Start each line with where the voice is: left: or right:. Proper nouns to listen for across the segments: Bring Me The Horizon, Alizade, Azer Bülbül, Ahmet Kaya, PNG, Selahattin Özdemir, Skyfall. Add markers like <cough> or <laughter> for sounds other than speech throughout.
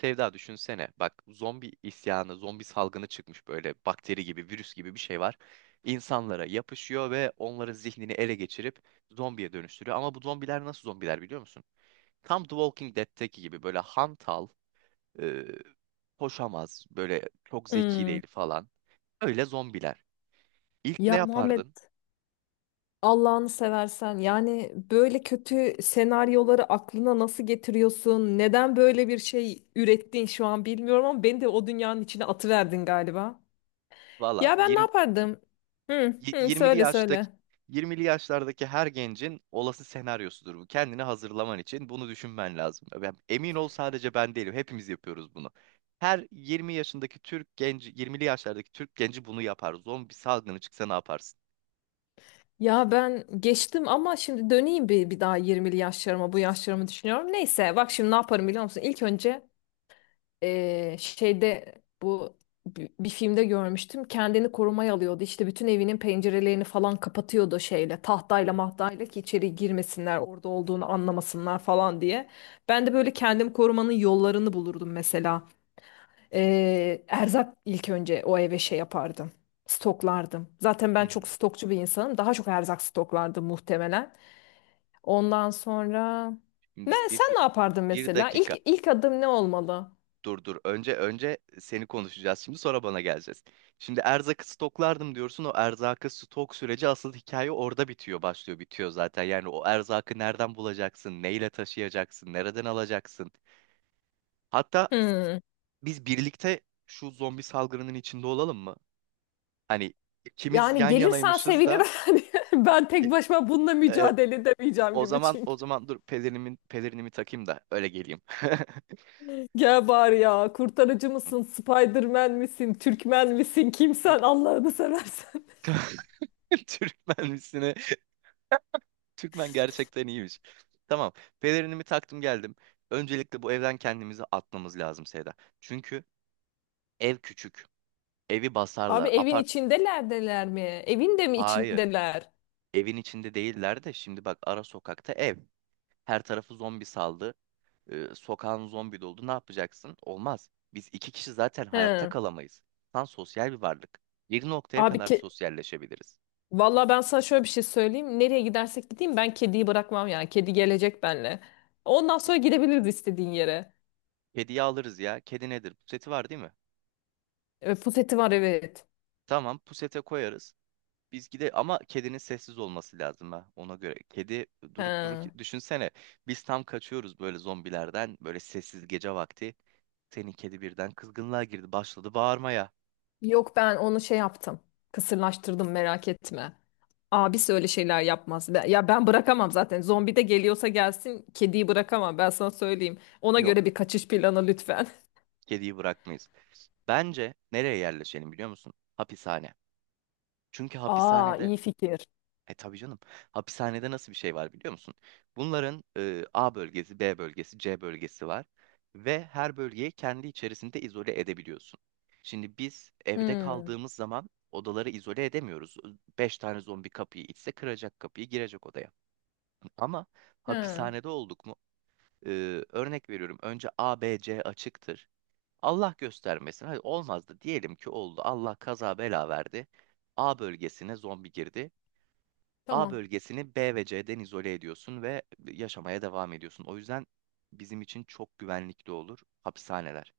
right: Sevda düşünsene. Bak zombi isyanı, zombi salgını çıkmış böyle bakteri gibi, virüs gibi bir şey var. İnsanlara yapışıyor ve onların zihnini ele geçirip zombiye dönüştürüyor. Ama bu zombiler nasıl zombiler biliyor musun? Tam The Walking Dead'teki gibi böyle hantal, e, koşamaz, böyle çok zeki
left: Hmm.
right: değil falan. Öyle zombiler. İlk ne
left: Ya Muhammed
right: yapardın?
left: Allah'ını seversen yani böyle kötü senaryoları aklına nasıl getiriyorsun? Neden böyle bir şey ürettin şu an bilmiyorum ama beni de o dünyanın içine atıverdin galiba.
right: Valla
left: Ya ben ne yapardım? Hı, hı,
right: 20'li
left: söyle söyle.
right: yaştaki 20'li yaşlardaki her gencin olası senaryosudur bu. Kendini hazırlaman için bunu düşünmen lazım. Ben, emin ol sadece ben değilim. Hepimiz yapıyoruz bunu. Her 20 yaşındaki Türk genci, 20'li yaşlardaki Türk genci bunu yapar. Zombi salgını çıksa ne yaparsın?
left: Ya ben geçtim ama şimdi döneyim bir daha 20'li yaşlarıma bu yaşlarımı düşünüyorum. Neyse bak şimdi ne yaparım biliyor musun? İlk önce şeyde bu bir filmde görmüştüm. Kendini korumaya alıyordu. İşte bütün evinin pencerelerini falan kapatıyordu şeyle, tahtayla mahtayla ki içeri girmesinler, orada olduğunu anlamasınlar falan diye. Ben de böyle kendimi korumanın yollarını bulurdum mesela. Erzak ilk önce o eve şey yapardım. Stoklardım. Zaten
right: Hı
left: ben çok
right: hı.
left: stokçu bir insanım. Daha çok erzak stoklardım muhtemelen. Ondan sonra ne
right: Şimdi
left: sen ne yapardın
right: bir
left: mesela?
right: dakika.
left: İlk adım ne olmalı?
right: Dur dur. Önce seni konuşacağız şimdi sonra bana geleceğiz. Şimdi erzakı stoklardım diyorsun. O erzakı stok süreci asıl hikaye orada bitiyor, başlıyor, bitiyor zaten. Yani o erzakı nereden bulacaksın, neyle taşıyacaksın, nereden alacaksın? Hatta
left: Hmm.
right: biz birlikte şu zombi salgınının içinde olalım mı? Hani ikimiz
left: Yani
right: yan
left: gelirsen
right: yanaymışız da
left: sevinirim. <laughs> Hani ben tek
right: i-
left: başıma bununla
right: e,
left: mücadele edemeyeceğim
right: o
left: gibi
right: zaman
left: çünkü.
right: o zaman dur pelerinimi takayım da öyle geleyim.
left: Gel bari ya. Kurtarıcı mısın? Spiderman misin? Türkmen misin? Kimsen Allah'ını seversen.
right: <laughs> Türkmen Türkmen gerçekten iyiymiş. Tamam. Pelerinimi taktım geldim. Öncelikle bu evden kendimizi atmamız lazım Seda. Çünkü ev küçük. Evi
left: <laughs> Abi
right: basarlar.
left: evin
right: Apart...
left: içindelerdeler mi? Evin de mi
right: Hayır.
left: içindeler?
right: Evin içinde değiller de şimdi bak ara sokakta ev. Her tarafı zombi saldı. Sokağın zombi doldu. Ne yapacaksın? Olmaz. Biz iki kişi zaten hayatta
left: He.
right: kalamayız. İnsan sosyal bir varlık. Bir noktaya
left: Abi
right: kadar
left: ki
right: sosyalleşebiliriz.
left: Vallahi ben sana şöyle bir şey söyleyeyim. Nereye gidersek gideyim ben kediyi bırakmam yani. Kedi gelecek benimle. Ondan sonra gidebiliriz istediğin yere.
right: Kediyi alırız ya. Kedi nedir? Puseti var değil mi?
left: Puseti var evet.
right: Tamam, pusete koyarız. Biz gide ama kedinin sessiz olması lazım ha ona göre. Kedi durup durup
left: He.
right: düşünsene biz tam kaçıyoruz böyle zombilerden böyle sessiz gece vakti. Senin kedi birden kızgınlığa girdi başladı bağırmaya.
left: Yok ben onu şey yaptım. Kısırlaştırdım merak etme. Abisi öyle şeyler yapmaz. Ya ben bırakamam zaten. Zombi de geliyorsa gelsin kediyi bırakamam ben sana söyleyeyim. Ona
right: Yok
left: göre bir kaçış planı lütfen. <laughs>
right: kediyi bırakmayız. Bence nereye yerleşelim biliyor musun? Hapishane. Çünkü
left: Aa
right: hapishanede.
left: iyi fikir.
right: E tabii canım. Hapishanede nasıl bir şey var biliyor musun? Bunların A bölgesi, B bölgesi, C bölgesi var ve her bölgeyi kendi içerisinde izole edebiliyorsun. Şimdi biz evde
left: Hmm.
right: kaldığımız zaman odaları izole edemiyoruz. Beş tane zombi kapıyı itse kıracak kapıyı girecek odaya. Ama
left: Hı,
right: hapishanede olduk mu? Örnek veriyorum. Önce A, B, C açıktır. Allah göstermesin. Hadi olmazdı. Diyelim ki oldu. Allah kaza bela verdi. A bölgesine zombi girdi. A
left: tamam.
right: bölgesini B ve C'den izole ediyorsun ve yaşamaya devam ediyorsun. O yüzden bizim için çok güvenlikli olur hapishaneler.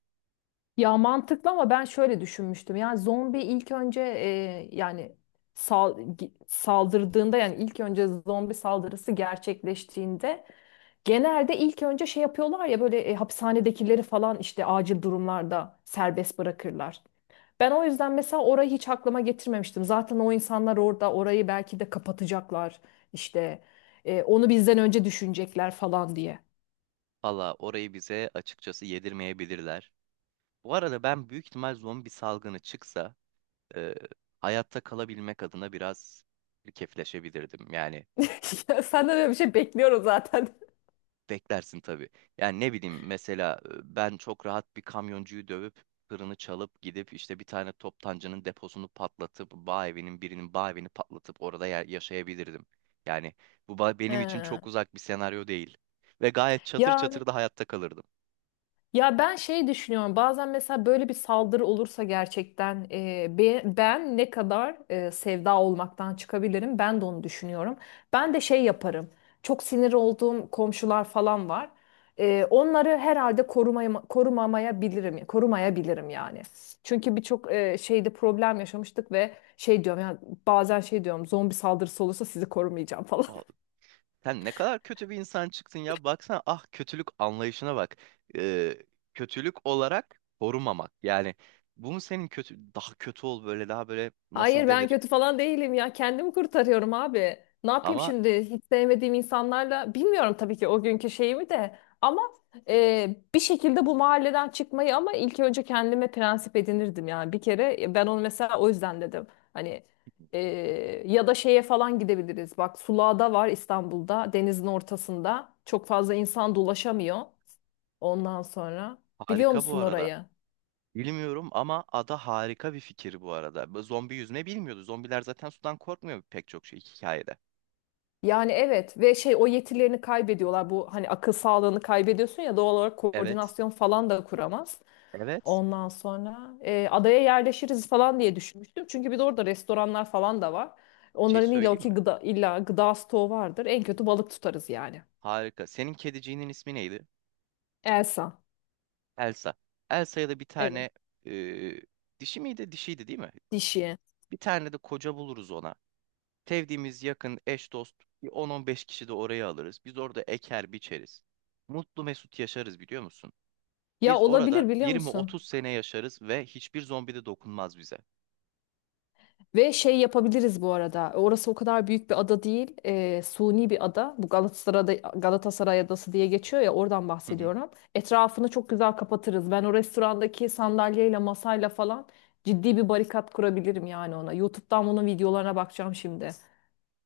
left: Ya mantıklı ama ben şöyle düşünmüştüm. Yani zombi ilk önce yani saldırdığında yani ilk önce zombi saldırısı gerçekleştiğinde genelde ilk önce şey yapıyorlar ya böyle hapishanedekileri falan işte acil durumlarda serbest bırakırlar. Ben o yüzden mesela orayı hiç aklıma getirmemiştim. Zaten o insanlar orada orayı belki de kapatacaklar işte onu bizden önce düşünecekler falan diye.
right: Valla orayı bize açıkçası yedirmeyebilirler. Bu arada ben büyük ihtimal zombi salgını çıksa e, hayatta kalabilmek adına biraz kefleşebilirdim. Yani
left: <laughs> Ya senden öyle bir şey bekliyorum zaten.
right: beklersin tabii. Yani ne bileyim mesela ben çok rahat bir kamyoncuyu dövüp tırını çalıp gidip işte bir tane toptancının deposunu patlatıp bağ evinin birinin bağ evini patlatıp orada yaşayabilirdim. Yani bu benim için
left: He.
right: çok uzak bir senaryo değil. Ve gayet çatır
left: Ya
right: çatır da hayatta kalırdım.
left: Ya ben şey düşünüyorum bazen mesela böyle bir saldırı olursa gerçekten ben ne kadar sevda olmaktan çıkabilirim ben de onu düşünüyorum. Ben de şey yaparım çok sinir olduğum komşular falan var. Onları herhalde korumaya, korumamayabilirim, korumayabilirim yani. Çünkü birçok şeyde problem yaşamıştık ve şey diyorum ya bazen şey diyorum zombi saldırısı olursa sizi korumayacağım falan.
right: Aa, sen ne kadar kötü bir insan çıktın ya. Baksana ah kötülük anlayışına bak. Ee, Kötülük olarak korumamak. Yani bu mu senin kötü daha kötü ol böyle daha böyle nasıl
left: Hayır ben
right: denir?
left: kötü falan değilim ya. Kendimi kurtarıyorum abi. Ne yapayım
right: Ama
left: şimdi hiç sevmediğim insanlarla? Bilmiyorum tabii ki o günkü şeyimi de. Ama bir şekilde bu mahalleden çıkmayı ama ilk önce kendime prensip edinirdim yani. Bir kere ben onu mesela o yüzden dedim. Hani e, ya da şeye falan gidebiliriz. Bak Sulağ'da var İstanbul'da denizin ortasında. Çok fazla insan dolaşamıyor. Ondan sonra biliyor
right: harika bu
left: musun
right: arada.
left: orayı?
right: Bilmiyorum ama ada harika bir fikir bu arada. Bu zombi yüzme bilmiyordu. Zombiler zaten sudan korkmuyor pek çok şey hikayede.
left: Yani evet ve şey o yetilerini kaybediyorlar. Bu hani akıl sağlığını kaybediyorsun ya doğal olarak
right: Evet.
left: koordinasyon falan da kuramaz.
right: Evet.
left: Ondan sonra adaya yerleşiriz falan diye düşünmüştüm. Çünkü bir de orada restoranlar falan da var.
right: Bir şey
left: Onların illa
right: söyleyeyim mi?
left: ki gıda, illa gıda stoğu vardır. En kötü balık tutarız yani.
right: Harika. Senin kediciğinin ismi neydi?
left: Elsa.
right: Elsa. Elsa'ya da bir
left: Evet.
right: tane e, dişi miydi? Dişiydi değil mi?
left: Dişi.
right: Bir tane de koca buluruz ona. Sevdiğimiz yakın eş dost bir 10-15 kişi de oraya alırız. Biz orada eker biçeriz. Mutlu mesut yaşarız biliyor musun?
left: Ya
right: Biz orada
left: olabilir biliyor musun?
right: 20-30 sene yaşarız ve hiçbir zombi de dokunmaz bize.
left: Ve şey yapabiliriz bu arada. Orası o kadar büyük bir ada değil. Suni bir ada. Bu Galatasaray'da, Galatasaray Adası diye geçiyor ya oradan
right: Hı hı.
left: bahsediyorum. Etrafını çok güzel kapatırız. Ben o restorandaki sandalyeyle masayla falan ciddi bir barikat kurabilirim yani ona. YouTube'dan bunun videolarına bakacağım şimdi.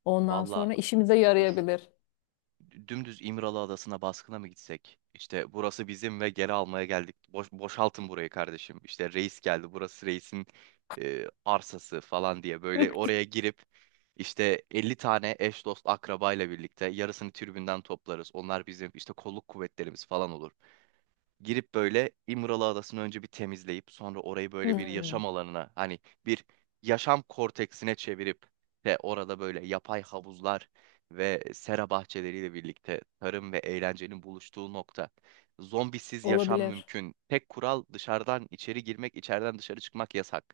left: Ondan
right: Valla
left: sonra işimize
right: dur.
left: yarayabilir.
right: Dümdüz İmralı Adası'na baskına mı gitsek? İşte burası bizim ve geri almaya geldik. Boşaltın burayı kardeşim. İşte reis geldi. Burası reisin arsası falan diye böyle
left: <laughs>
right: oraya girip işte 50 tane eş dost akrabayla birlikte yarısını tribünden toplarız. Onlar bizim işte kolluk kuvvetlerimiz falan olur. Girip böyle İmralı Adası'nı önce bir temizleyip sonra orayı böyle bir
left: Hmm,
right: yaşam alanına hani bir yaşam korteksine çevirip ve orada böyle yapay havuzlar ve sera bahçeleriyle birlikte tarım ve eğlencenin buluştuğu nokta. Zombisiz yaşam
left: olabilir.
right: mümkün. Tek kural dışarıdan içeri girmek, içeriden dışarı çıkmak yasak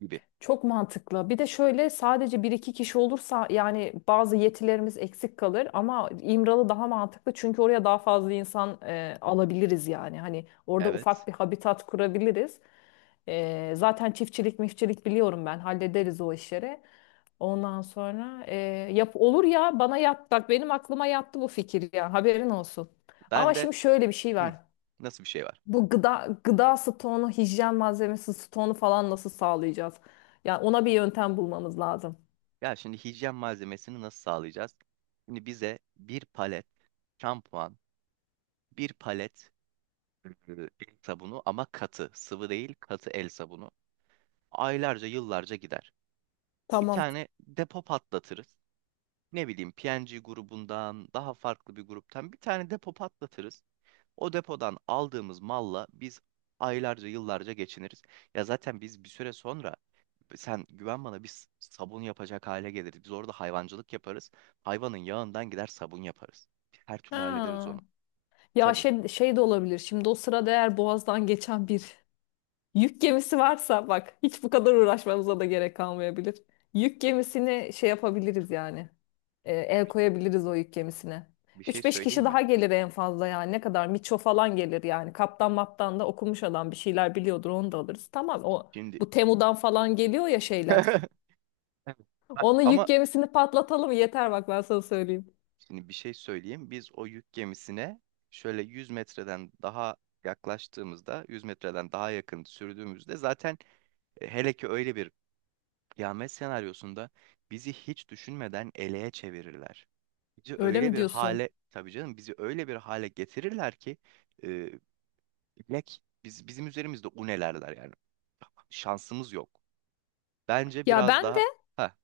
right: gibi.
left: Çok mantıklı. Bir de şöyle sadece bir iki kişi olursa yani bazı yetilerimiz eksik kalır ama İmralı daha mantıklı çünkü oraya daha fazla insan alabiliriz yani. Hani orada
right: Evet.
left: ufak bir habitat kurabiliriz. Zaten çiftçilik mifçilik biliyorum ben hallederiz o işleri. Ondan sonra yap olur ya bana yat bak benim aklıma yattı bu fikir ya haberin olsun. Ama
right: Ben de
left: şimdi şöyle bir şey var.
right: hı, nasıl bir şey var?
left: Bu gıda stoğunu, hijyen malzemesi stoğunu falan nasıl sağlayacağız? Yani ona bir yöntem bulmamız lazım.
right: Ya şimdi hijyen malzemesini nasıl sağlayacağız? Şimdi bize bir palet şampuan, bir palet el sabunu ama katı. Sıvı değil katı el sabunu. Aylarca yıllarca gider. Bir
left: Tamam.
right: tane depo patlatırız. Ne bileyim PNG grubundan daha farklı bir gruptan bir tane depo patlatırız. O depodan aldığımız malla biz aylarca yıllarca geçiniriz. Ya zaten biz bir süre sonra sen güven bana biz sabun yapacak hale geliriz. Biz orada hayvancılık yaparız. Hayvanın yağından gider sabun yaparız. Her türlü hallederiz onu.
left: Ha. Ya
right: Tabii
left: şey de olabilir. Şimdi o sırada eğer Boğaz'dan geçen bir yük gemisi varsa bak hiç bu kadar uğraşmamıza da gerek kalmayabilir. Yük gemisini şey yapabiliriz yani. El
right: bir,
left: koyabiliriz o yük gemisine.
right: bir şey
left: Üç beş
right: söyleyeyim
left: kişi
right: mi?
left: daha gelir en fazla yani. Ne kadar? Miço falan gelir yani. Kaptan maptan da okumuş adam bir şeyler biliyordur onu da alırız. Tamam o
right: Şimdi.
left: bu Temu'dan falan geliyor ya şeyler.
right: <laughs> Bak
left: Onu
right: ama
left: yük gemisini patlatalım yeter bak ben sana söyleyeyim.
right: şimdi bir şey söyleyeyim. Biz o yük gemisine şöyle 100 metreden daha yaklaştığımızda, 100 metreden daha yakın sürdüğümüzde zaten hele ki öyle bir kıyamet senaryosunda bizi hiç düşünmeden eleğe çevirirler. Bizi
left: Öyle
right: öyle
left: mi
right: bir
left: diyorsun?
right: hale, tabii canım bizi öyle bir hale getirirler ki e, bilek bizim üzerimizde unelerler yani. Şansımız yok. Bence
left: Ya
right: biraz
left: ben
right: daha ha,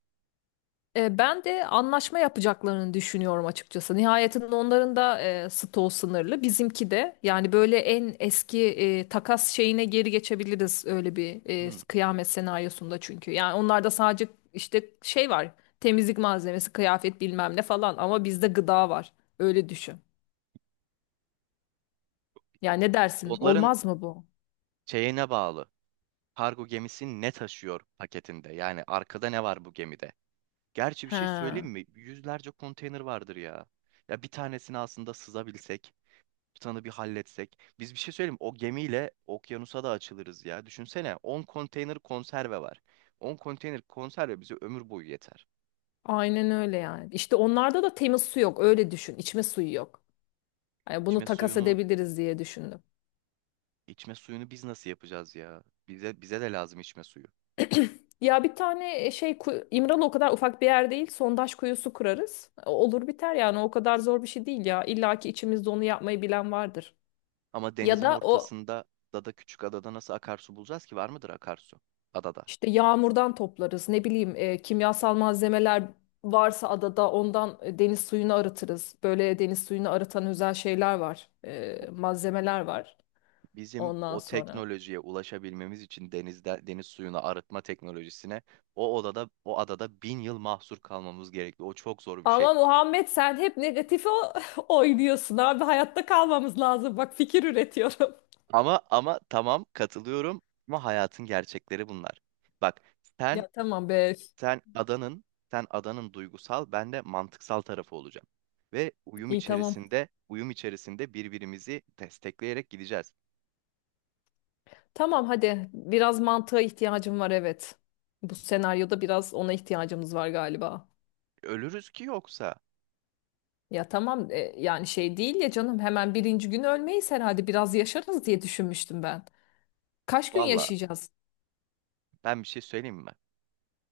left: E, ben de anlaşma yapacaklarını düşünüyorum açıkçası. Nihayetinde onların da stoğu sınırlı. Bizimki de yani böyle en eski takas şeyine geri geçebiliriz öyle bir
right: hmm,
left: kıyamet senaryosunda çünkü. Yani onlarda sadece işte şey var temizlik malzemesi, kıyafet bilmem ne falan ama bizde gıda var. Öyle düşün. Yani ne dersin?
right: onların
left: Olmaz mı bu?
right: şeyine bağlı. Kargo gemisi ne taşıyor paketinde? Yani arkada ne var bu gemide? Gerçi bir şey söyleyeyim
left: He,
right: mi? Yüzlerce konteyner vardır ya. Ya bir tanesini aslında sızabilsek, tutanı bir halletsek. Biz bir şey söyleyeyim mi? O gemiyle okyanusa da açılırız ya. Düşünsene 10 konteyner konserve var. 10 konteyner konserve bize ömür boyu yeter.
left: aynen öyle yani. İşte onlarda da temiz su yok öyle düşün. İçme suyu yok. Yani bunu
right: İçme
left: takas
right: suyunu,
left: edebiliriz diye düşündüm.
right: içme suyunu biz nasıl yapacağız ya? Bize de lazım içme suyu.
left: Ya bir tane İmralı o kadar ufak bir yer değil. Sondaj kuyusu kurarız. Olur biter yani o kadar zor bir şey değil ya. İlla ki içimizde onu yapmayı bilen vardır.
right: Ama
left: Ya
right: denizin
left: da o
right: ortasında da küçük adada nasıl akarsu bulacağız ki? Var mıdır akarsu adada?
left: işte yağmurdan toplarız. Ne bileyim kimyasal malzemeler varsa adada ondan deniz suyunu arıtırız. Böyle deniz suyunu arıtan özel şeyler var. Malzemeler var
right: Bizim
left: ondan
right: o
left: sonra.
right: teknolojiye ulaşabilmemiz için denizde deniz suyunu arıtma teknolojisine o adada bin yıl mahsur kalmamız gerekli. O çok zor bir şey.
left: Ama Muhammed sen hep negatife <laughs> oynuyorsun abi. Hayatta kalmamız lazım. Bak fikir üretiyorum.
right: Ama tamam katılıyorum ama hayatın gerçekleri bunlar. Bak
left: <laughs>
right: sen
left: Ya tamam be.
right: sen adanın duygusal ben de mantıksal tarafı olacağım. Ve
left: İyi tamam.
right: uyum içerisinde birbirimizi destekleyerek gideceğiz.
left: Tamam hadi. Biraz mantığa ihtiyacım var evet. Bu senaryoda biraz ona ihtiyacımız var galiba.
right: Ölürüz ki yoksa.
left: Ya tamam yani şey değil ya canım hemen birinci gün ölmeyiz herhalde biraz yaşarız diye düşünmüştüm ben. Kaç gün
right: Valla
left: yaşayacağız?
right: ben bir şey söyleyeyim mi?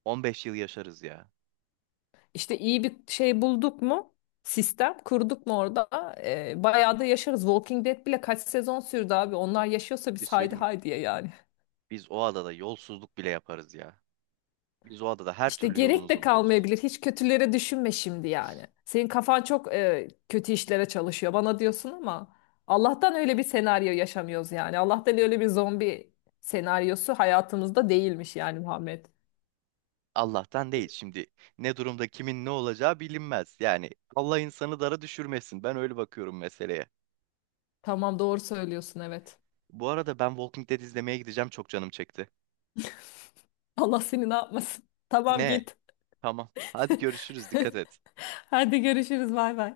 right: 15 yıl yaşarız ya.
left: İşte iyi bir şey bulduk mu? Sistem kurduk mu orada? Bayağı da yaşarız. Walking Dead bile kaç sezon sürdü abi. Onlar yaşıyorsa
right: Bir
left: biz
right: şey
left: haydi
right: söyleyeyim mi?
left: haydiye yani.
right: Biz o adada yolsuzluk bile yaparız ya. Biz o adada her
left: İşte
right: türlü
left: gerek de
right: yolumuzu buluruz.
left: kalmayabilir. Hiç kötülere düşünme şimdi yani. Senin kafan çok kötü işlere çalışıyor bana diyorsun ama Allah'tan öyle bir senaryo yaşamıyoruz yani. Allah'tan öyle bir zombi senaryosu hayatımızda değilmiş yani Muhammed.
right: Allah'tan değil. Şimdi ne durumda kimin ne olacağı bilinmez. Yani Allah insanı dara düşürmesin. Ben öyle bakıyorum meseleye.
left: Tamam doğru söylüyorsun evet.
right: Bu arada ben Walking Dead izlemeye gideceğim. Çok canım çekti.
left: <laughs> Allah seni ne yapmasın. Tamam
right: Ne?
left: git.
right: Tamam. Hadi görüşürüz. Dikkat
left: <laughs>
right: et.
left: Hadi görüşürüz bay bay.